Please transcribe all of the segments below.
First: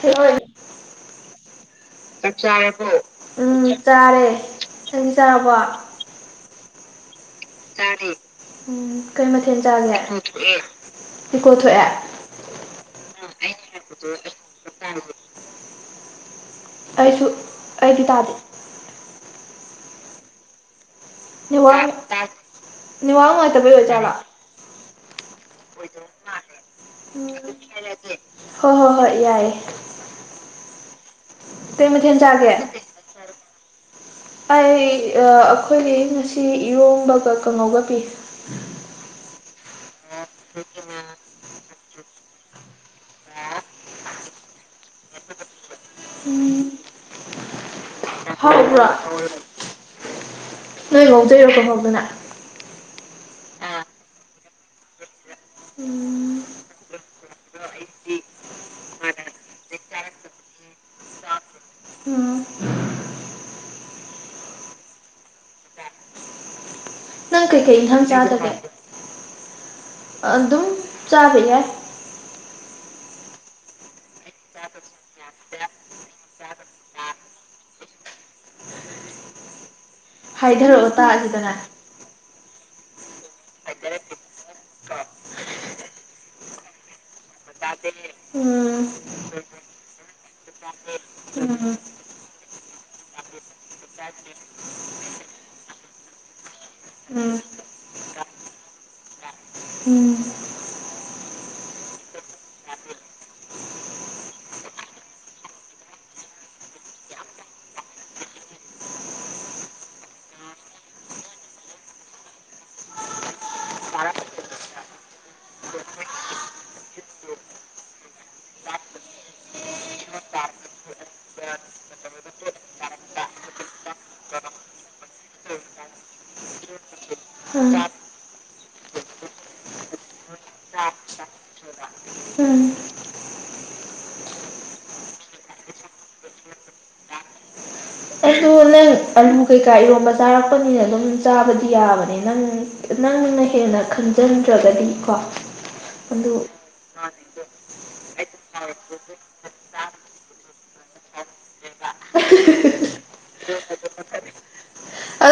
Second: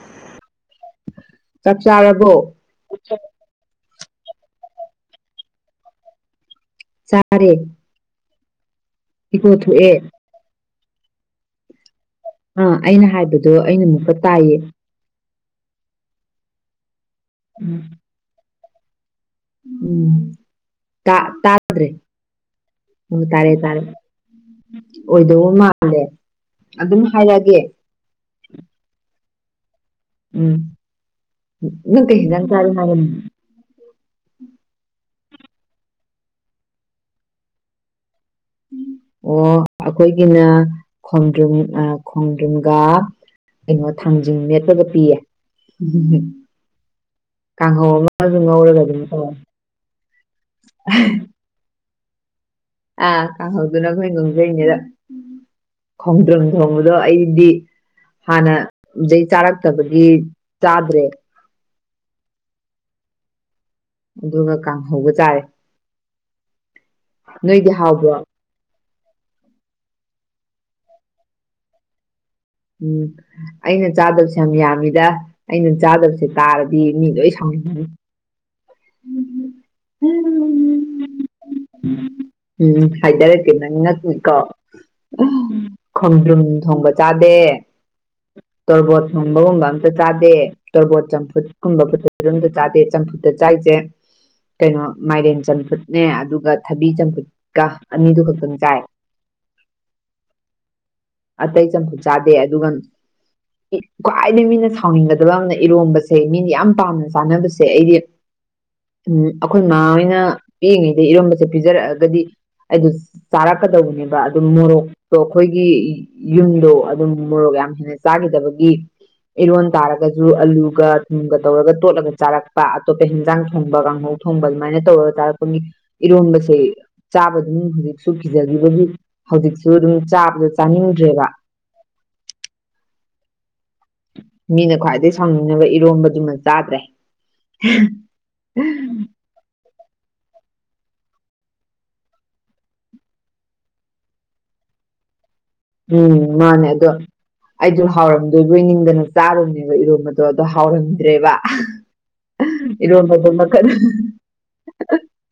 ꯍ ꯆꯥꯛ ꯆꯥꯔꯕꯣ ꯀꯆꯥꯔ ꯎꯝ ꯆꯥꯔꯦ ꯆꯍꯤ ꯆꯥꯔꯕ ꯆꯔꯦ ꯎꯝ ꯀꯩ ꯃꯊꯦꯜ ꯆꯥꯒꯦ ꯊꯣꯛꯑꯦ ꯍꯀꯣ ꯊꯣꯛꯑꯦ ꯑꯥ ꯑꯩꯅ ꯍꯥꯏꯕꯗꯣ ꯑꯩꯅ ꯑꯃꯨꯛꯀ ꯇꯥꯏꯌꯦ ꯑꯩꯁꯨ ꯑꯩꯗꯤ ꯇꯥꯗꯦ ꯎꯝ ꯇꯥ ꯅꯦꯠꯋꯥꯛ ꯇꯥꯗ꯭ꯔꯦ ꯅꯦꯠꯋꯥꯛ ꯎꯝ ꯇꯥꯔꯦ ꯅꯨꯡꯉꯥꯏꯇꯕꯩ ꯇꯥꯔꯦ ꯑꯣꯏꯖꯥꯠꯂꯣ ꯑꯣꯏꯗꯧꯕ ꯃꯥꯜꯂꯦ ꯑꯗꯨꯝ ꯍꯥꯏꯔꯛꯑꯒꯦ [unintelligible] ꯍꯣꯏ ꯍꯣꯏ ꯍꯣꯏ ꯌꯥꯏꯑꯦ ꯎꯝ ꯀꯩ ꯅꯠꯇ ꯃꯊꯦꯜ ꯆꯥꯒꯦ ꯌꯥꯝꯪ ꯀꯥ ꯑꯩ ꯑꯩꯈꯣꯏꯒꯤ ꯉꯁꯤ ꯏꯔꯣꯡꯕꯒ ꯀꯩꯅꯣꯒ ꯄꯤ ꯑꯣ ꯑꯩꯈꯣꯏꯒꯤꯅ ꯈꯣꯡꯗ꯭ꯔꯨꯝ ꯈꯣꯡꯗ꯭ꯔꯨꯝꯒ ꯀꯩꯅꯣ ꯊꯥꯡꯖꯤꯡ ꯃꯦꯠꯄꯒ ꯄꯤꯌꯦ ꯎꯝ ꯀꯥꯡꯍꯧ ꯑꯃ ꯑꯗꯨ ꯉꯧꯔꯒ ꯍꯥꯎꯕ꯭ꯔꯣ ꯑꯗꯝꯒꯣ ꯁꯔꯣꯝ ꯍꯕꯅ [inaudible] ꯑꯥ ꯀꯧꯍꯧꯗꯨꯅ ꯑꯩꯈꯣꯢꯅ ꯉꯧꯖꯩꯕ ꯎꯝ ꯈꯣꯡꯗ꯭ꯔꯝ ꯊꯣꯡꯕꯗꯣ ꯑꯩꯗꯤ ꯍꯥꯅ ꯗꯩ ꯆꯥꯔꯛꯇꯕꯒꯤ ꯆꯥꯗ꯭ꯔꯦ ꯎꯝ ꯑꯗꯨꯅ ꯀꯥꯡꯍꯧꯕ ꯆꯥꯔꯦ ꯅꯪ ꯅꯣꯏꯗꯤ ꯀꯩꯀꯩ ꯏꯟꯊꯥꯡ ꯍꯥꯎꯕ꯭ꯔꯣ ꯆꯥꯗꯒꯦ ꯑꯗꯨꯝ ꯆꯥꯕ ꯌꯥꯏ ꯎꯝ ꯑꯩꯅ ꯆꯥꯗꯕꯁꯦ ꯌꯥꯝ ꯌꯥꯝꯃꯤꯗ ꯑꯩꯅ ꯆꯥꯗꯕꯁꯦ ꯇꯥꯔꯗꯤ ꯃꯤ ꯂꯣꯏ ꯁꯥꯎꯃꯤꯟꯅꯔꯦ ꯍꯥꯏꯊꯔꯛꯑꯣ ꯇꯥꯁꯤꯗꯅ ꯎꯝ ꯍꯥꯏꯗꯔꯛꯀꯦ ꯅꯪ ꯉꯛꯅꯤꯀꯣ ꯈꯣꯡꯗ꯭ꯔꯨꯝ ꯊꯣꯡꯕꯥ ꯆꯥꯗꯦ ꯎꯝ ꯇꯣꯔꫭꯕꯣꯠ ꯁꯨ ꯨꯃꯔꫭꯡꯕꯒꯨꯝꯕ ꯑꯝꯇ ꯆꯥꯗꯦ ꯇꯣꯔꯕꯣꯠ ꯆꯝꯐꯨꯠ ꯎꯝ ꯀꯨꯝꯕ ꯑꯝꯇ ꯆꯥꯗꯦ ꯆꯝꯐꯨꯠꯇꯥ ꯆꯥꯏꯁꯦ [unintelligible] ꯀꯩꯅꯣ ꯃꯥꯏꯔꯦꯟ ꯆꯝꯐꯨꯠꯅꯦ ꯑꯗꯨꯒ ꯊꯕꯤ ꯎꯝ ꯆꯝꯐꯨꯠꯀꯥ ꯑꯅꯤꯗꯨ ꯈꯛꯇꯪ ꯆꯥꯏ꯫ ꯎꯝꯝ ꯑꯇꯩ ꯆꯝꯐꯨꯠ ꯆꯥꯗꯦ ꯑꯗꯨꯒ ꯈ꯭ꯋꯥꯏꯗꯒꯤ ꯃꯤꯅ ꯁꯥꯎꯅꯤꯡꯒꯗꯕ ꯑꯃꯅꯥ ꯏꯔꯣꯝꯕꯁꯦ ꯃꯤꯅ ꯌꯥꯝꯅ ꯄꯥꯝꯅ ꯆꯥꯅꯕꯁꯦ ꯑꯩꯗꯤ꯫ ꯎꯝ ꯑꯩꯈꯣꯏ ꯃꯥ ꯍꯣꯏꯅ ꯄꯤꯛꯏꯉꯩꯗ ꯏꯔꯣꯝꯕꯁꯦ ꯄꯤꯖꯔꯛꯑꯒꯗꯤ ꯑꯩꯗꯨ ꯆꯥꯔꯛꯀꯗꯧꯕꯅꯦꯕ ꯑꯗꯨ ꯃꯣꯔꯣꯛꯇꯣ ꯑꯩꯈꯣꯏꯒꯤ ꯌꯨꯝꯗꯣ ꯃꯣꯔꯣꯛ ꯌꯥꯝ ꯍꯦꯟꯅ ꯆꯥꯈꯤꯗꯕꯒꯤ ꯏꯔꯣꯟ ꯇꯥꯔꯒꯁꯨ ꯑꯂꯨꯒ ꯊꯨꯝꯒꯥ ꯇꯧꯔꯒꯥ ꯇꯣꯠꯂꯒ ꯆꯥꯔꯛꯄꯥ ꯑꯇꯣꯞꯄꯥ ꯍꯤꯟꯖꯥꯡ ꯊꯣꯡꯕ ꯀꯥꯡꯍꯧ ꯊꯣꯡꯕ ꯑꯗꯨꯃꯥꯏꯅ ꯇꯧꯔꯒ ꯆꯥꯔꯛꯄꯒꯤ ꯏꯔꯣꯟꯕꯁꯦ ꯆꯥꯕ ꯑꯗꯨꯝ ꯎꯝ ꯍꯧꯖꯤꯛꯁꯨꯅꯤ ꯀꯤꯖꯈꯤꯕꯒꯤ꯫ ꯍꯧꯖꯤꯛꯁꯨ ꯑꯗꯨꯝ ꯆꯥꯕꯗ ꯆꯥꯅꯤꯡꯗ꯭ꯔꯦꯕ ꯎꯝꯝ ꯃꯤꯅ ꯈ꯭ꯋꯥꯏꯗꯒꯤ ꯁꯥꯎꯅꯤꯡꯅꯕ ꯏꯔꯣꯝꯕꯁꯤꯃ ꯆꯥꯗ꯭ꯔꯦ ꯑꯗꯣ ꯅꯪ ꯑꯂꯨ ꯀꯩꯀꯥ ꯏꯔꯣꯟꯕ ꯆꯥꯔꯛꯄꯅꯤꯅ ꯑꯗꯨꯝ ꯆꯥꯕꯗꯤ ꯌꯥꯕꯅꯤ ꯅꯪ ꯅꯪꯅ ꯍꯦꯟꯅꯥ ꯈꯪꯖꯤꯟꯗ꯭ꯔꯒꯗꯤꯀꯣ꯫ ꯎꯝꯝ ꯃꯥꯅꯦ ꯑꯗꯨ ꯑꯩꯗꯣ ꯍꯥꯎꯔꯝꯗꯣꯏꯕꯣꯏ ꯅꯤꯡꯗꯅ ꯆꯥꯔꯨꯕꯅꯤꯕꯥ ꯏꯔꯣꯟꯕꯗꫭ ꯑꯗꯣ ꯍꯥꯎꯔꯝꯗ꯭ꯔꯦꯕ ꯏꯔꫭꯟꯕꯗꫭ ꯃꯈꯟ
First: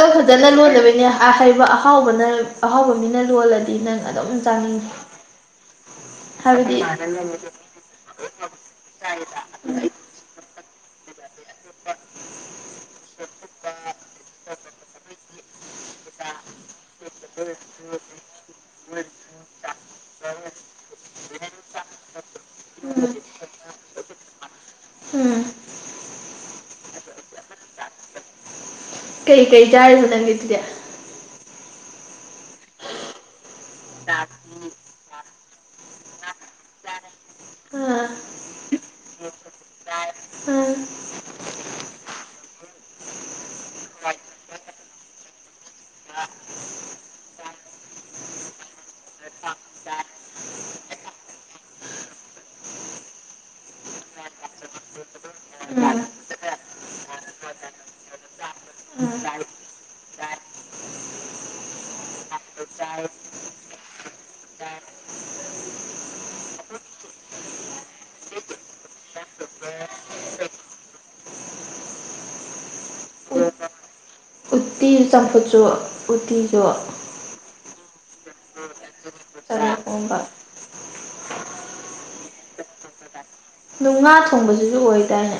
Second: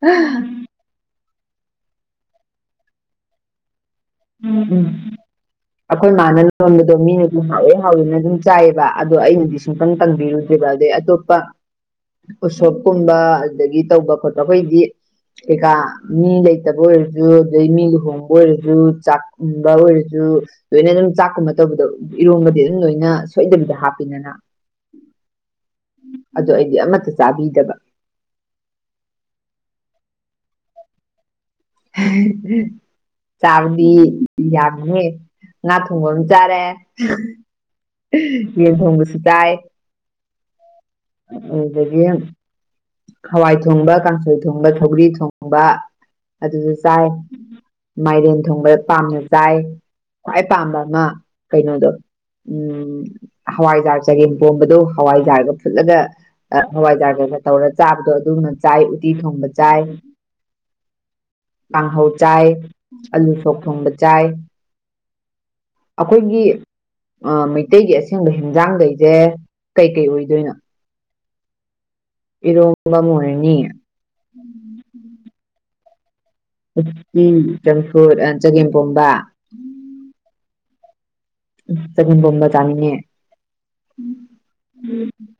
ꯑꯗꯨ ꯐꯖꯅ ꯂꯣꯜꯂꯕꯩꯅꯦ ꯑꯥ ꯑꯍꯥꯎꯕꯅ ꯑꯍꯥꯎꯕꯥ ꯃꯤꯅ ꯂꯣꯜꯂꯗꯤ ꯅꯪ ꯑꯗꯨꯝ ꯎꯝ ꯆꯥꯅꯤꯡꯉꯤ ꯑꯩꯈꯣꯏ ꯃꯥꯥꯅ ꯍꯥꯏꯕꯗꯤ ꯂꯣꯟꯕꯗꯣ ꯃꯤꯅ ꯑꯗꯨꯝ ꯍꯥꯎꯑꯦ ꯍꯥꯎꯋꯤꯅ ꯑꯗꯨꯝ ꯆꯥꯏꯑꯦꯕ ꯑꯗꯣ ꯑꯩꯅꯗꯤ ꯁꯨꯡꯇꯪ ꯎꯝ ꯇꯟꯕꯤꯔꯨꯗꯔꯦꯕ ꯑꯗꯩ ꯑꯇꯣꯞꯄ ꯎꯁꯣꯞꯀꯨꯝꯕ ꯑꯗꯒꯤ ꯇꯧꯕ ꯈꯣꯠꯄ ꯑꯩꯈꯣꯏꯗꯤ ꯀꯩꯀꯥ ꯃꯤ ꯂꯩꯇꯕꯥ ꯑꯣꯏꯔꯁꯨ ꯑꯗꯩ ꯃꯤ ꯂꯨꯍꯣꯡꯕꯥ ꯑꯣꯏꯔꯁꯨ꯫ ꯆꯥꯛ ꯏꯟꯕꯥ ꯑꯣꯏꯔꯁꯨ ꯂꯣꯏꯅ ꯑꯗꯨꯝ ꯆꯥꯛꯀꯨꯝꯕꯥ ꯇꯧꯕꯗꯣ ꯏꯔꯣꯟꯕꯗꯤ ꯑꯗꯨꯝ ꯂꯣꯏꯅ ꯁꯣꯏꯗꯕꯤꯗ ꯍꯥꯞꯄꯤꯗꯅꯥ ꯎꯝ ꯑꯗꯨ ꯑꯩꯗꯤ ꯑꯃꯠꯇ ꯆꯥꯕꯤꯗꯕ ꯀꯩ ꯀꯩ ꯌꯥꯥꯔꯤꯕ ꯅꯪꯒꯤꯗꯨꯗꯤ [inaudible] ꯆꯥꯕꯗꯤ ꯌꯥꯝꯃꯤꯍ° ꯉꯥ ꯊꯣꯡꯕ ꯑꯃ ꯆꯥꯔꯦ ꯑꯥ ꯌꯦꯟ ꯊꯣꯡꯕꯁꯨ ꯆꯥꯏ ꯑꯥ ꯑꯗꯥꯒꯤ ꯍꯋꯥꯏ ꯊꯣꯡꯕ ꯀꯥꯡꯁꯣꯏ ꯊꯣꯡꯕ ꯁꯧꯒ꯭ꯔꯤ ꯊꯣꯡꯕ ꯑꯗꯨꯁꯨ ꯆꯥꯏ ꯃꯥꯏꯔꯦꯟ ꯊꯣꯡꯕꯥ ꯄꯥꯝꯅ ꯆꯥꯏ ꯈ꯭ꯋꯥꯏ ꯄꯥꯝꯕꯥ ꯑꯃ ꯀꯩꯅꯣꯗꯣ ꯎꯝ ꯍꯋꯥꯏꯖꯥꯔ ꯆꯒꯦꯝꯄꯣꯝꯕꯗꯨ ꯍꯋꯥꯏꯖꯥꯔꯒꯥ ꯐꯨꯠꯂꯒ ꯍꯋꯥꯏꯖꯥꯔꯒ ꯇꯧꯔ ꯆꯥꯕꯗꯣ ꯑꯗꯨꯅ ꯆꯥꯏ ꯎꯇꯤ ꯊꯣꯡꯕ ꯆꯥꯏ ꯆꯥꯏ ꯀꯥꯡꯍꯧ ꯆꯥꯏ ꯑꯂꯨ ꯁꯣꯛ ꯊꯣꯡꯕꯁꯨ ꯆꯥꯏ ꯑꯩꯈꯣꯏꯒꯤ꯫ ꯃꯩꯇꯩꯒꯤ ꯑꯁꯦꯡꯕꯥ ꯍꯤꯟꯖꯥꯡꯒꯩꯁꯦ ꯀꯩꯀꯩ ꯑꯣꯏꯗꯣꯏꯅꯣ? ꯏꯔꯣꯡꯕ ꯃꯅꯤ ꯎꯇꯤ ꯆꯝꯐꯨꯠ ꯎꯇꯤꯁꯨ꯫ ꯎꯇꯤ ꯆꯝꯐꯨꯠ ꯆꯒꯦꯝꯒꯣꯝꯕ ꯇꯔꯄꯨꯝꯕ [inaudible] ꯆꯥꯒ°ꯝ ꯄꫭꯝꯕꯥ ꯆꯥꯅꯤꯡꯉ° ꯑꯗꯣ ꯉꯥ ꯊꯣꯡꯕꯁꯤꯁꯨ ꯑꯣꯏꯗꯥꯢꯅꯦ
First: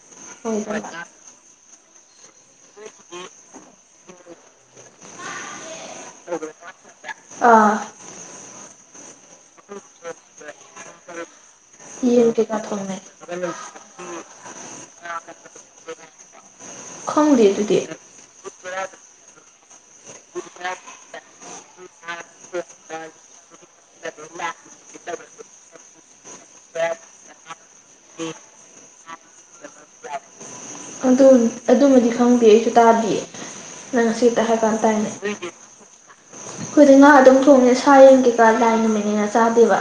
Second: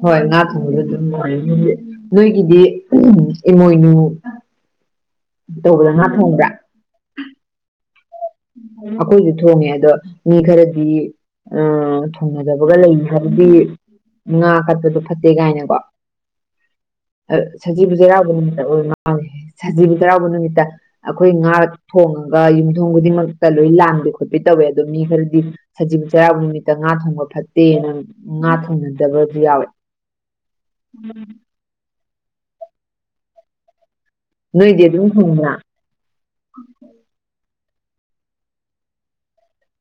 ꯍꯣꯏ ꯉꯥ ꯊꯣꯡꯕꯥ ꯑꯗꯨꯝ ꯔꫭꯏꯔꯅꯤ [inaudible] ꯅꯣꯏꯒꯤꯗꯤ ꯏꯃꯣꯏꯅꯨ ꯇꯧꯕꯗ ꯉꯥ ꯊꯣꯡꯕ꯭ꯔꯥ ꯑ ꯑꯥ ꯑꯩꯈꯣꯏꯁꯨ ꯊꯣꯡꯉꯦ ꯑꯗ ꯃꯤ ꯈꯔꯗꯤ ꯎ ꯌꯦꯟ ꯀꯩꯀꯥ ꯊꯨꯡꯅꯖꯕꯒ ꯊꯣꯡꯅꯩ ꯂꯩꯈꯔꯕꯗꯤ ꯉꯥ ꯀꯠꯄꯗꯣ ꯐꯠꯇꯦ ꯀꯥꯏꯅꯀꯣ ꯈꯪꯗꯦ ꯑꯗꯨꯗꯤ ꯁꯖꯤꯕꯨꯁꯔꯥꯕ ꯁꯖꯤꯕꯨ ꯆꯩꯔꯥꯎꯕ ꯅꯨꯃꯤꯠꯇ ꯑꯩꯈꯣꯏ ꯉꯥ ꯊꯣꯉ ꯌꯨꯝꯊ ꯈꯨꯗꯤꯡꯃꯛꯇ ꯂꯣꯏ ꯂꯥꯟꯥꯟꯕ ꯈꯣꯠꯄ ꯇꯧꯋꯦ ꯑꯗꯣ ꯃꯤ ꯈꯔꯗꯤ ꯁꯖꯤꯕꯨ ꯆꯩꯔꯥꯎꯕ ꯅꯨꯃꯤꯠꯇ ꯉꯥ ꯊꯣꯡꯕ ꯐꯠꯇꯦꯅ ꯉꯥ ꯊꯣꯡꯅꯗꯕꯁꯨ ꯌꯥꯎꯋꯦ ꯑꯗꯨ ꯑꯗꯨꯃꯗꯤ ꯈꯪꯗꯦ ꯑꯩꯁꯨ ꯇꯥꯗꯦ ꯅꯪ ꯉꯁꯤ ꯅꯣꯏꯗꯤ ꯑꯗꯨꯝ ꯍꯤꯡꯕ꯭ꯔ ꯑꯩꯈꯣꯏꯗꯤ ꯉꯍꯥ ꯑꯗꯨꯝ ꯊꯣꯡꯉꯦ ꯁꯥ ꯌꯦꯡꯒꯦꯀꯥ ꯌꯥꯝ ꯍ°ꯟꯅꯥ ꯆꯥꯗꯦꯕ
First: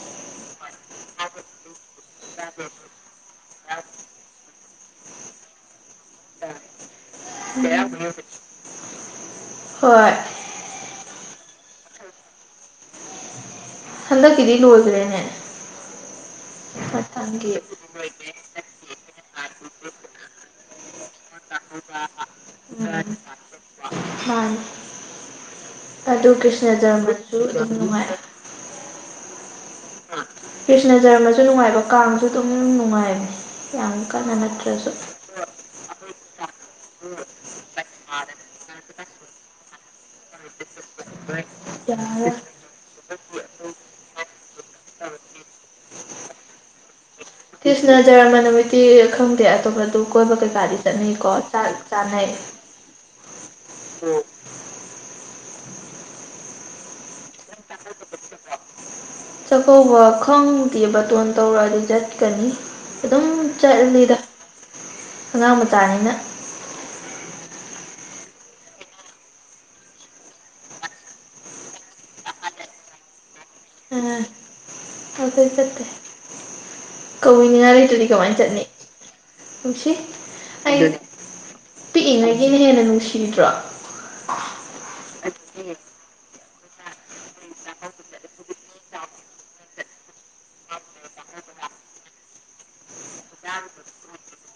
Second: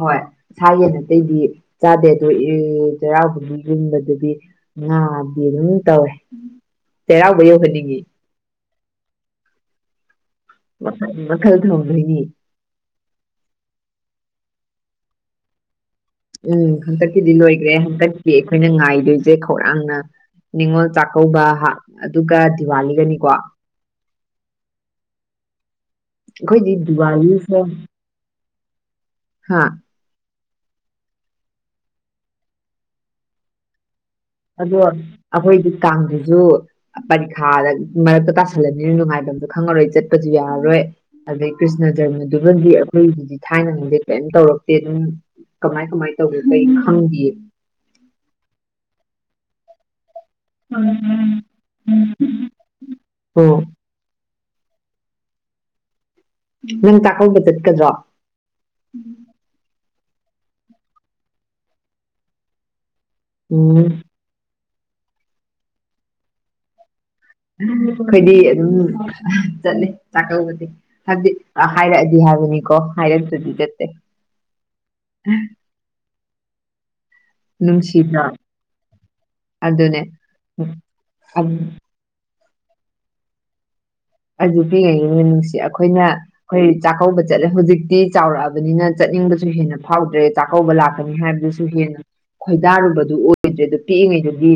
ꯍꯣꯏ ꯁꯥ ꯌ°ꯟ ꯑꯇꯩꯗꯤ ꯆꯥꯗꯦ ꯑꯗꯣ ꯆꯩꯔꯥꯎꯕꯒꯤ ꯌꯟꯕꯗꯨꯗꯤ ꯉꯥꯗꯤ ꯑꯗꯨꯝ ꯇꯧꯋꯦ ꯆꯩꯔꯥꯎꯕ ꯌꯧꯍꯟꯅꯤꯡꯉꯤ ꯍꯣꯏ ꯃꯈꯜ ꯃꯈꯜ ꯊꯣꯡꯗꫭꯅꯤ ꯍꯟꯗꯛꯀꯤꯗꯤ ꯂꯣꯖꯔꯦꯅꯦ ꯑꯝ ꯍꯟꯇꯛꯀꯤꯗꯤ ꯂꯣꯏꯈ꯭ꯔꯦ ꯍꯟꯇꯛꯀꯤ ꯑꯩꯈꯣꯏꯅ ꯉꯥꯏꯗꯣꯏꯁꯦ ꯈꯧꯔꯥꯡꯅꯥ ꯅꯤꯉꯣꯜ ꯆꯥꯛꯀꯧꯕꯥ ꯍꯥ ꯑꯗꯨꯒꯥ ꯎꯝ ꯗꯤꯋꯥꯂꯤꯒꯅꯤꯀꯣ꯫ ꯃꯥꯅꯤ ꯑꯗꯨ ꯑꯩꯈꯣꯏꯗꯤ ꯀ꯭ꯔꯤꯁꯅꯖꯃꯁꯨ ꯗꯤꯋꯥꯂꯤꯁꯦ ꯌꯥꯝ ꯅꯨꯡꯉꯥꯏ ꯍꯥ ꯀ꯭ꯔꯤꯁꯅꯖꯔꯃꯁꯨ ꯅꯨꯡꯉꯥꯏꯕ ꯀꯥꯡꯁꯨ ꯑꯗꯨꯝ ꯅꯨꯡꯉꯥꯏꯕꯅꯦ ꯌꯥꯝ ꯀꯟꯅ ꯅꯠꯇ꯭ꯔꯁꯨ ꯑꯩꯈꯣꯏꯒꯤ ꯀꯥꯡꯁꯤꯁꯨ ꯄꯔꯤꯈꯥꯗ ꯃꯔꯛꯇ ꯇꯥꯁꯜꯂꯃꯤꯅ ꯅꯨꯡꯉꯥꯏꯐꯝꯁꯨ ꯈꯪꯉꯔꯣꯏ ꯆꯠꯄꯁꯨ ꯌꯥꯔꯔꯣꯏ ꯑꯗꯨꯗꯗꯒꯤ ꯌꯥꯔ ꯀ꯭ꯁꯅꯖꯟꯃꯗꯨ ꯃꯗꯤꯤ ꯑꯩꯣꯏꯒꯤꯗꯤ ꯊꯥꯏꯅꯅꯤꯡꯗꯦ ꯀꯔꯤꯝ ꯇꯧꯔꯛꯇꯦ ꯑꯗꯨꯝ ꯀꯃꯥꯏ ꯀꯃꯥꯏꯅ ꯇꯧꯒ ꯀꯩ ꯈꯪꯗꯦ ꯀ꯭ꯔꯤꯁꯥ ꯖꯔꯃ ꯅꯨꯃꯤꯠꯗꯤ ꯈꯪꯗꯦ ꯑꯇꯣꯞꯄ ꯑꯗꯨ ꯀꯣꯏꯕ ꯀꯩꯀꯥꯗꯤ ꯆꯠꯅꯩꯀꯣ ꯆꯥꯛ ꯆꯥꯅꯩ ꯍ ꯎꯝ ꯅꯪ ꯆꯥꯛꯀꯧꯕꯥ ꯆꯠꯀꯗ꯭ꯔꯣ? ꯆꯥꯛꯀꯧꯕ ꯈꯪꯗꯦ ꯕꯇꯣꯟ ꯇꯧꯔꯛꯑ ꯑꯗꯨ ꯆꯠꯀꯅꯤ ꯑꯗꯨꯝ ꯎꯝ ꯆꯠꯂꯂꯤꯗ ꯑꯉꯥꯡ ꯃꯆꯥꯅꯤꯅ ꯑꯩꯈꯣꯏꯗꯤ ꯑꯗꯨꯝ ꯆꯠꯂꯤ ꯆꯥꯛꯀꯧꯕꯁꯤ ꯍꯥꯏꯕꯗꯤ ꯍꯥꯏꯔꯛꯑꯗꯤ ꯍꯥꯏꯕꯅꯤꯀꯣ ꯍꯥꯏꯔꯗꯨꯗꯤ ꯆꯠꯇꯦ ꯑꯗꯨꯈꯗ ꯀꯧꯏꯅꯤꯡꯉꯥꯏ ꯂꯩꯇꯗꯤ ꯅꯨꯡꯁꯤꯗ꯭ꯔꯥ ꯀꯃꯥꯏꯅ ꯆꯠꯅꯤ [unintelligible] ꯅꯨꯡꯁꯤ ꯑꯗꯨꯅꯦ ꯑꯩ ꯄꯤꯛꯏꯉꯩꯒꯤꯅ ꯍꯦꯟꯅ ꯅꯨꯡꯁꯤꯗ꯭ꯔꯣ ꯑꯗꯨ ꯄꯤꯛꯏꯉꯩꯒꯤꯅ ꯅꯨꯡꯁꯤ ꯑꯩꯈꯣꯏꯅ ꯑꯩꯈꯣꯏ ꯆꯥꯛꯀꯧꯕ ꯆꯠꯂꯦ ꯍꯧꯖꯤꯛꯇꯤ ꯆꯥꯎꯔꯛꯑꯕꯅꯤꯅꯥ ꯆꯠꯅꯤꯡꯕꯁꯨ ꯍꯦꯟꯅꯥ ꯐꯥꯎꯗ꯭ꯔꯦ꯫ ꯆꯥꯛꯀꯧꯕ ꯂꯥꯛꯀꯅꯤ ꯍꯥꯏꯕꯗꯨꯁꯨ ꯍꯦꯟꯅ ꯈꯣꯏꯗꯥꯔꯨꯕꯗꯨ ꯑꯣꯏꯗ꯭ꯔꯦ ꯑꯗꯨꯗ ꯄꯤꯛꯏꯉꯩꯗꯨꯗꯤ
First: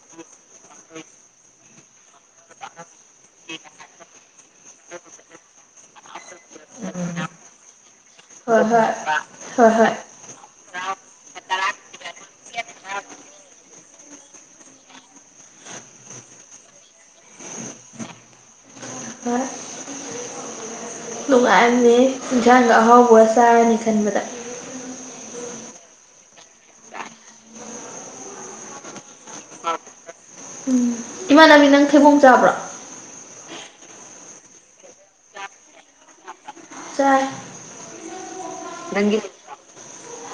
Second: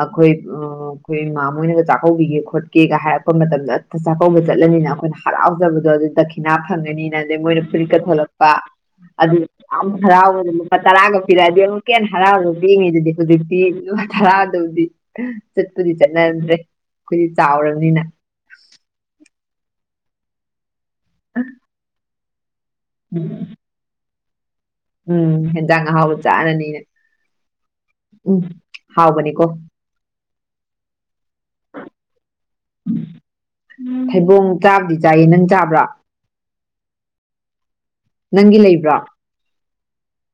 ꯑꯩꯈꯣꯏ ꯎ ꯑꯩꯈꯣꯏ ꯏꯃ ꯃꯣꯏꯅꯒ ꯆꯥꯛꯀꯧꯕꯤꯒꯦ ꯈꯣꯠꯀꯦꯒ ꯍꯥꯏꯔꯛꯄ ꯃꯇꯝꯗ ꯆꯥꯛꯀ ꯆꯠꯂꯅꯤꯅ ꯑꯩꯈꯣꯏꯅ ꯍꯔꯥꯎꯖꯕꯗꯣ ꯑꯗꯨꯗꯩ ꯗꯈꯤꯅꯥ ꯐꯪꯉꯅꯤꯅ ꯑꯗꯩ ꯃꯣꯏꯅ ꯐꯨꯔꯤꯀꯠ ꯊꯣꯛꯂꯛꯄ ꯍꯣꯏ ꯍꯣꯏ ꯑꯗꯨ ꯍꯣꯏ ꯌꯥꯝ ꯍꯣꯏ ꯍꯔꯥꯎ ꯂꯨꯄꯥ ꯇꯔꯥꯒ ꯄꯤꯔꯛꯑꯗꯤ ꯑꯃꯨꯛ ꯀꯦꯟꯅ ꯍꯔꯥꯎꯕꯒ ꯄꯤꯉꯤꯗꯨꯗꯤ ꯍꯧꯖꯤꯛꯇꯤ ꯂꯨꯄꯥ ꯊꯔꯥꯗꯧꯗꯤ ꯆꯠꯄꯨꯗꯤ ꯆꯠꯅꯗ꯭ꯔꯦ ꯑꯩꯈꯣꯏꯗꯤ ꯆꯥꯎꯔꯕꯥꯅꯤꯅ ꯅꯨꯡꯉꯥꯏꯔꯝꯅꯤ ꯍꯦ ꯏꯟꯁꯥꯡꯒ ꯑꯍꯥꯎꯕꯒꯥ ꯆꯥꯔꯅꯤ ꯈꯟꯕꯗ ꯎꯝ ꯍꯦꯟꯖꯥꯡ ꯑꯍꯥꯎꯕ ꯆꯥꯔꯅꯤꯅ ꯎꯝ ꯍꯥꯎꯕꯅꯤꯀꯣ ꯎꯝ ꯏꯃꯥꯟꯅꯕꯤ ꯅꯪ ꯊꯩꯕꯣꯡ ꯆꯥꯕ꯭ꯔꯣ ꯐꯩꯕꯣꯡ ꯆꯥꯕꯗꯤ ꯆꯥꯏꯌꯦ ꯅꯪ ꯆꯥꯕ꯭ꯔꯥ ꯆꯥꯏ ꯅꯪꯒꯤ ꯂꯩꯕ ꯅꯪꯒꯤ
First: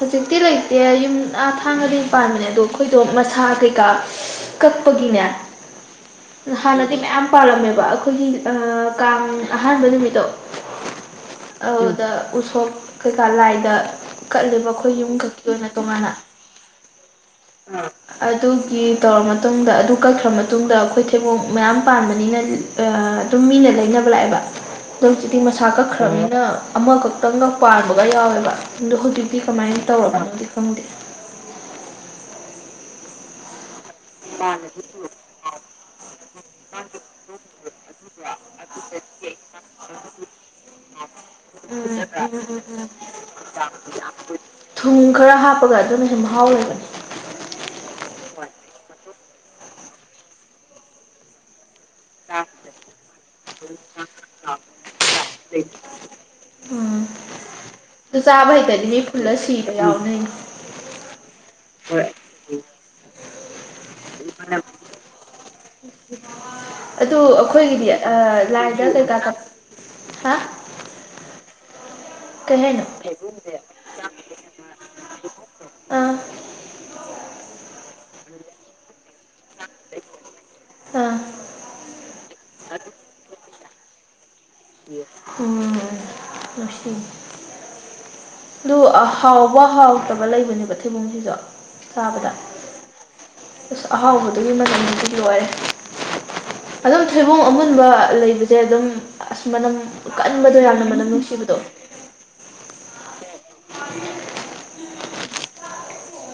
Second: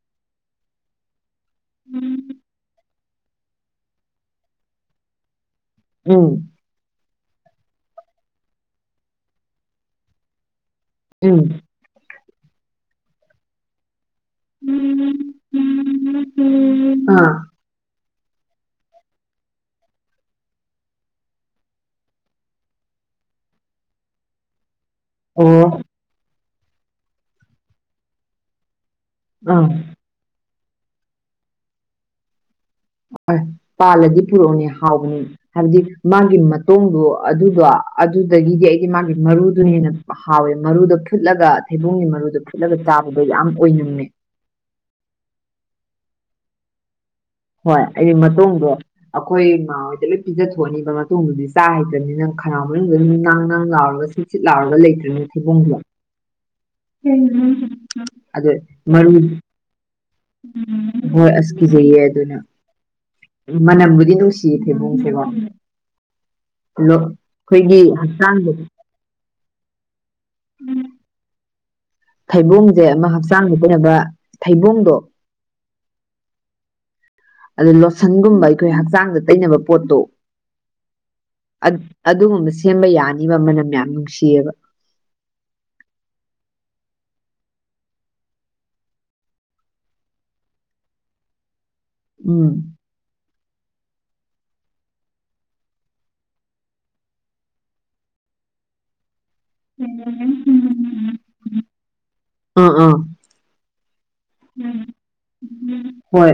ꯍꯧꯖꯤꯛꯇꯤ ꯂꯩꯇꯦ ꯌꯨꯝ ꯑꯥ ꯊꯥꯡꯉꯗꯤ ꯄꯥꯟꯕꯅꯦ ꯎꯝ ꯑꯗꯣ ꯑꯩꯈꯣꯏꯗꯣ ꯃꯁꯥ ꯀꯩꯀꯥ ꯀꯛꯄꯒꯤꯅꯦ ꯎ ꯍꯥꯟꯅꯗꯤ ꯃꯌꯥꯝ ꯄꯥꯜꯂꯝꯃꯦꯕ ꯑꯩꯈꯣꯏꯒꯤ ꯀꯥꯡ ꯑꯍꯥꯟꯕ ꯅꯨꯃꯤꯠꯇꯣ ꯎꯝ ꯑꯗꯨꯗ ꯎꯁꯣꯞ ꯀꯩꯀꯥ ꯂꯥꯏꯗ ꯀꯠꯂꯦꯕ ꯑꯩꯈꯣꯏ ꯌꯨꯝꯈꯛꯀꯤ ꯑꯣꯏꯅ ꯇꯣꯉꯥꯟꯅ ꯎꯝ ꯑ ꯎ ꯑꯗꯨꯒꯤ ꯇꯧꯔ ꯃꯇꯨꯡꯗ ꯑꯗꯨ ꯀꯛꯈ꯭ꯔ ꯃꯇꯨꯡꯗ ꯑꯩꯈꯣꯏ ꯊꯦꯕꯣꯛ ꯃꯌꯥꯝ ꯄꯥꯟꯕꯅꯤꯅ ꯑꯗꯨꯝ ꯃꯤꯅ ꯂꯩꯅꯕ ꯂꯥꯛꯑꯦꯕ ꯅꯪ ꯆꯤꯛꯇꯤ ꯑꯣ ꯃꯁꯥ ꯀꯛꯈ꯭ꯔꯕꯅꯤꯅ ꯑꯃꯈꯛꯇꯪꯒ ꯄꯥꯟꯕꯒ ꯌꯥꯎꯋꯦꯕ ꯑꯣ ꯍꯧꯖꯤꯛꯇꯤ ꯗꯤ ꯑꯥ ꯀꯃꯥꯏꯅ ꯇꯧꯔꯕꯅꯣꯗꯤ ꯈꯪꯗꯦ ꯑꯣꯏ ꯄꯥꯜꯂꯗꯤ ꯄꯨꯔꯛꯑꯣꯅꯦ ꯍꯥꯎꯕꯅꯤ ꯍꯥꯏꯕꯗꯤ ꯃꯥꯒꯤ ꯃꯇꯣꯡꯗꯣ ꯑꯗꯨꯗꯣ ꯑꯗꯨꯗꯒꯤꯗꯤ ꯑꯩꯒꯤ ꯃꯥꯒꯤ ꯃꯔꯨꯗꯨꯅꯦꯅ ꯍꯥꯎꯋꯦ ꯃꯔꯨꯗ ꯐꯨꯠꯂꯒ ꯎꯝ ꯊꯩꯕꯨꯡꯒꯤ ꯎꯝ ꯃꯔꯨꯗ ꯐꯨꯠꯂꯒ ꯎꯝ ꯎꯝ ꯆꯥꯕꯗꯣ ꯌꯥꯝ ꯑꯣꯏꯅꯝꯃꯦ ꯊꯨꯝ ꯈꯔ ꯍꯥꯞꯄꯒ ꯑꯗꯨꯅ ꯁꯨꯝ ꯃꯍꯥꯎ ꯂꯩꯕꯅꯦ ꯍꯣꯏ ꯑꯩꯗꯤ ꯃꯇꯨꯡꯗꯣ ꯑꯩꯈꯣꯏ ꯃꯥ ꯍꯣꯏꯗ ꯂꯣꯏ ꯄꯤꯖꯊꯣꯛꯑꯅꯤꯕ ꯃꯇꯨꯡꯗꯨꯗꯤ ꯆꯥ ꯍꯩꯇ꯭ꯔꯅꯤ ꯅꯪ ꯈꯔꯥꯎ ꯃꯅꯨꯡꯗꯗꯨ ꯅꯪ ꯅꯪ ꯂꯥꯎꯔꯒ ꯁꯤꯠ ꯂꯥꯎꯔꯒ ꯂꯩꯇ꯭ꯔꯦ ꯅ ꯊꯤꯕꯣꯡꯗꯨ [unintelligible] ꯎꯝ ꯑꯗꯨ ꯑꯗꯣ ꯆꯥꯕ ꯍꯩꯇꯗꯤ ꯃꯤ ꯃꯔꯔꯨ ꯐꯨꯜꯂ ꯁꯤꯕ ꯌꯥꯎꯅꯩ ꯍꯣꯏ ꯑꯁꯀꯤꯖꯌꯦ ꯃꯅꯝꯕꯨꯗꯤ ꯅꯨꯡꯁꯤꯌꯦ ꯊꯦꯕꯣꯡ ꯁꯦꯀꯣ ꯎ ꯑꯣ ꯑꯩꯈꯣꯏꯒꯤ ꯍꯛꯆꯥꯡꯗ ꯇ ꯀ ꯍꯥ ꯀꯩ ꯊꯩꯕꯣꯡꯁꯦ ꯍꯥꯏꯅꯣ ꯑꯃ ꯍꯛꯆꯥꯡ ꯐꯅꯕ ꯊꯩꯕꯣꯡꯗꯣ ꯑꯥ ꯑꯗ ꯂꯣꯠꯁꯟꯒꯨꯝꯕ ꯑꯩꯈꯣꯏ ꯍꯛꯆꯥꯡꯗ ꯇꯩꯅꯕ ꯄꯣꯠꯇꯣ ꯑꯥ ꯑꯗꯨꯒꯨꯝꯕ ꯁꯦꯝꯕ ꯌꯥꯅꯤꯕ ꯑꯃꯅꯝ ꯃꯌꯥꯝ ꯅꯨꯡꯁꯤꯌꯦꯕ ꯎꯝ ꯑꯁꯤ ꯑꯗꯨ ꯍꯥꯎꯕ ꯍꯥꯎꯇꯕ ꯂꯩꯕꯅꯦꯕ ꯊꯩꯕꯨꯡꯁꯤꯁꯨ ꯁꯥꯕꯗ ꯎꯝ ꯑꯁ ꯑꯍꯥꯎꯕꯗꯨꯒꯤ ꯃꯇꯝꯗꯨꯗꯤ ꯂꯣꯏꯔꯦ ꯑꯗꯨꯝ ꯊꯩꯕꯣꯡ ꯑꯃꯨꯟꯕ ꯂꯩꯕꯁꯦ ꯑꯗꯨꯝ ꯑꯁ ꯃꯅꯝ ꯀꯟꯕꯗꯣ ꯌꯥꯝꯅ ꯃꯅꯝ ꯅꯨꯡꯁꯤꯕꯗꯣ ꯑꯥ ꯑꯥ ꯍꯣꯏ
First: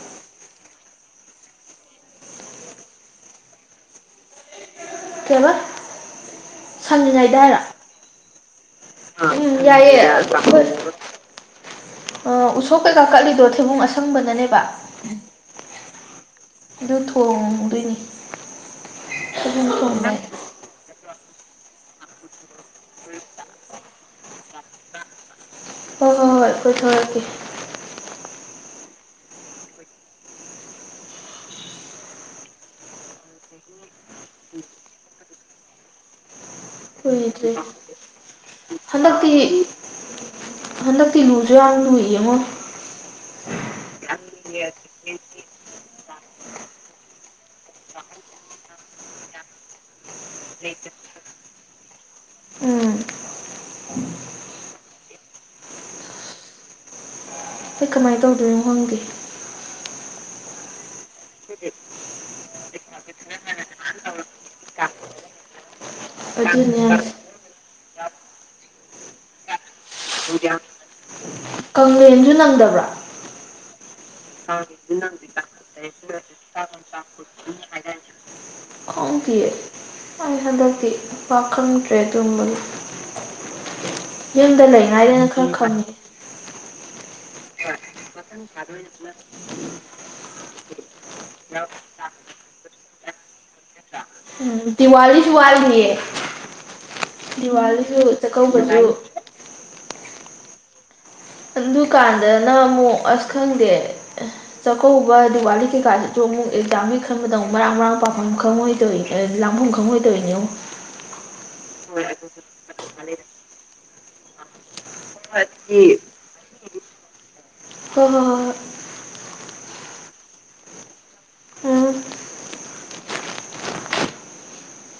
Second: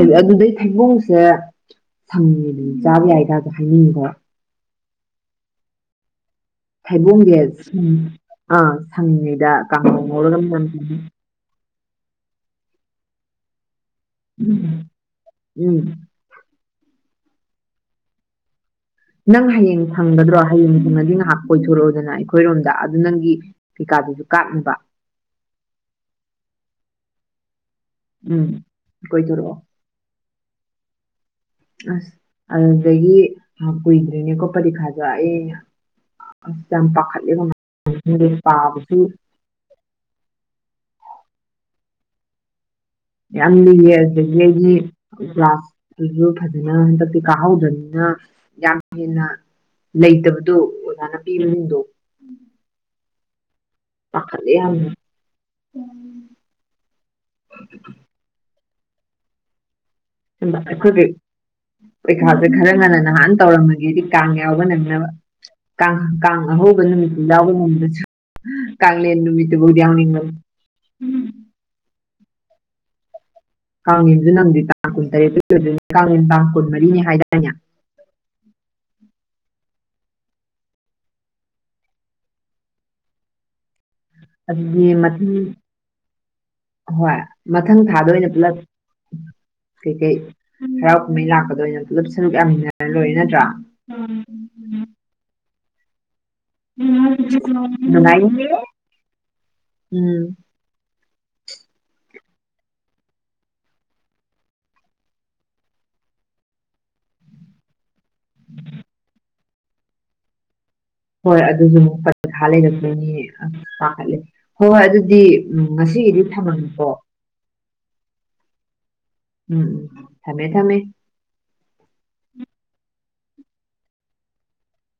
ꯎꯝ ꯑꯗꯨꯗꯩ ꯊꯩꯕꯣꯡꯁꯦ ꯁꯪ ꯑꯗꯨ ꯆꯥꯕ ꯌꯥꯏꯗꯁꯨ ꯍꯥꯏꯅꯤꯡꯉꯤꯀꯣ ꯀꯃ ꯐꯩꯕꯣꯁꯦ ꯁ ꯑ ꯁꯪꯉꯤꯉꯩꯗ ꯀꯥꯡꯉꯧ ꯉꯧꯔꯒ ꯃ ꯎꯁꯣ ꯀ ꯀꯀꯥ ꯂꯤꯗꯣ ꯊꯦꯕꯨꯡ ꯑꯁ ꯎꯝ ꯎꯝ ꯑꯗꯨ ꯊꯣꯡꯗꯣꯏꯅꯤ ꯅꯪ ꯊꯩꯕꯣꯡ ꯍꯌꯦꯡ ꯊꯣꯡꯕꯩ ꯁꯪꯒꯗ꯭ꯔꯣ ꯍꯌꯦꯡ ꯑꯒꯤ ꯉꯥꯏꯍꯥꯛ ꯀꯣꯏꯊꯣꯔꯛꯑꯣꯗꯅ ꯑꯩꯈꯣꯏꯔꯣꯝꯗ ꯑꯗꯨ ꯅꯪꯒꯤ ꯀꯩꯀꯥꯗꯨꯁꯨ ꯀꯥꯞꯂꯤꯕ ꯍꯣꯏ ꯍꯣꯏ ꯍꯣꯏ ꯑꯩꯣꯏ ꯊꯔꯛꯀꯦ ꯎꯝ ꯀꯊꯔꯣ ꯑꯁ ꯑꯗꯨꯗꯒꯤ ꯀꯨꯏꯗ꯭ꯔꯤꯅꯦꯀꯣ ꯄꯔꯤꯈꯥꯗ ꯑꯩꯅ ꯑꯁ ꯌꯥꯝ ꯄꯥꯈꯠꯂꯦ ꯄꯥꯕꯁꯨ ꯑ ꯂꯨꯖ ꯂꯨꯏꯌꯦꯃꯣ ꯌꯥꯝꯁꯒꯤ ꯀ꯭ꯂꯥꯁ ꯑꯗꯨꯁꯨ ꯐꯖꯅ ꯍꯟꯗꯛꯇꯤ ꯀꯥꯍꯧꯗ꯭ꯔꯕꯅꯤꯅ ꯌꯥꯝ ꯍꯦꯟꯅ ꯂꯩꯇꯕꯗꯣ ꯑꯣꯖꯥꯅ ꯄꯤꯔꯁꯤꯡꯗꯣ ꯎꯝ ꯃꯈꯈꯜꯂꯤ ꯑꯩ ꯀꯃꯥꯏꯅ ꯇꯧꯗꯣꯏꯅꯣ ꯈꯪꯗꯦ ꯍꯈꯒ ꯊꯦ ꯄꯩꯈꯥꯥꯁꯦ ꯈꯔ ꯉꯟꯅ ꯅꯍꯥꯟ ꯇꯧꯔꯝꯃꯒꯦꯗꯤ ꯀꯥꯡ ꯌꯥꯎꯕ ꯅꯪꯅꯕ ꯀꯥꯡ ꯀꯥꯡ ꯑꯍꯧꯕ ꯑꯗꯨꯅꯦ ꯅꯨꯃꯤꯠꯇꯨ ꯌꯥꯎꯕ ꯅꯨꯃꯤꯠꯇꯁꯨ ꯀꯥꯡꯂꯤꯌꯥ ꯌꯦꯅꯃꯤꯠꯇꯕꯨꯗꯤꯅꯤꯅ ꯀꯦꯟꯁꯨ ꯅꯪꯗꯕ꯭ꯔꯥ ꯀꯥꯡꯉꯦꯟꯁꯨ ꯅꯪꯗꯤ ꯇꯥꯡ ꯀꯨꯟ ꯇꯔꯦꯠꯇ ꯑꯣꯏꯗꯣꯏꯅꯦ ꯀꯥꯡꯉꯦꯟ ꯇꯥꯡ ꯀꯨꯟ ꯃꯔꯤꯅꯤ ꯍꯥꯏꯇꯥꯔꯅꯦ ꯑꯥꯎ ꯀ ꯑ ꯍꯗꯗꯤ ꯄ ꯈꯪꯗ꯭ꯔꯦ ꯑꯗꯨꯒꯨꯝꯕꯒꯤ ꯌꯨꯝꯗ ꯑꯗꯨꯗꯤ ꯂꯩꯉꯥꯏꯗꯅ ꯃꯊꯪ ꯈꯔ ꯈꯪꯉꯦ ꯍꯣꯏ ꯃꯊꯪ ꯊꯥꯗ ꯑꯣꯏꯅ ꯄꯨꯂꯞ ꯊꯗ ꯆ ꯀꯩꯀꯩ ꯍꯔꯥꯎ ꯀꯨꯝꯍꯩ ꯂꯥꯛꯄꯗ ꯑꯣꯏꯅ ꯄꯨꯂꯞ ꯁꯔꯨꯛ ꯌꯥꯃꯤꯟꯅꯔ ꯂꯣꯏꯔꯦ ꯅꯠꯇ꯭ꯔꯥ ꯎꯝ ꯗꯤꯋꯥꯂꯤꯁꯨ ꯋꯥꯜꯅꯤꯌꯦ ꯎꯝ ꯆꯥꯛꯀꯧꯕꯁꯨ ꯎꯝ ꯗꯨꯀꯥꯟꯗꯅ ꯑꯃꯨꯛ ꯑꯁ ꯈꯪꯗꯦ ꯆꯥꯛꯀꯧꯕ ꯗꯤꯋꯥꯂꯤ ꯀꯩꯀꯥꯁꯨ ꯑꯃꯨꯛ ꯑꯦꯛꯖꯥꯝꯃꯤ ꯈꯟꯕꯗ ꯑꯃꯨꯛ ꯃꯔꯥꯡ ꯃꯔꯥꯡ ꯄꯥꯐꯝ ꯈꯪꯍꯣꯏꯗꯣꯛꯏ ꯂꯥꯡꯐꯝ ꯈꯪꯍꯣꯏꯗꯣꯏꯅꯤꯣ ꯍꯣꯏ ꯑꯗꯨꯁꯨ ꯑꯃꯨꯛ ꯄꯟꯊꯥ ꯂꯩꯔꯝꯄꯅꯤ ꯄꯥꯈꯠꯂꯦ ꯍꯣꯏ ꯍꯣꯏ ꯑꯗꯨꯗꯤ ꯎꯝ ꯉꯁꯤꯒꯤꯗꯤ ꯊꯝꯃꯀꯣ ꯍꯣꯏ ꯍꯣꯏ ꯍꯣꯏ ꯍꯣꯏ ꯎꯝ ꯎꯝ ꯊꯝꯃꯦ ꯊꯝꯃꯦ ꯎꯝ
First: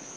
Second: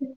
ꯎꯝ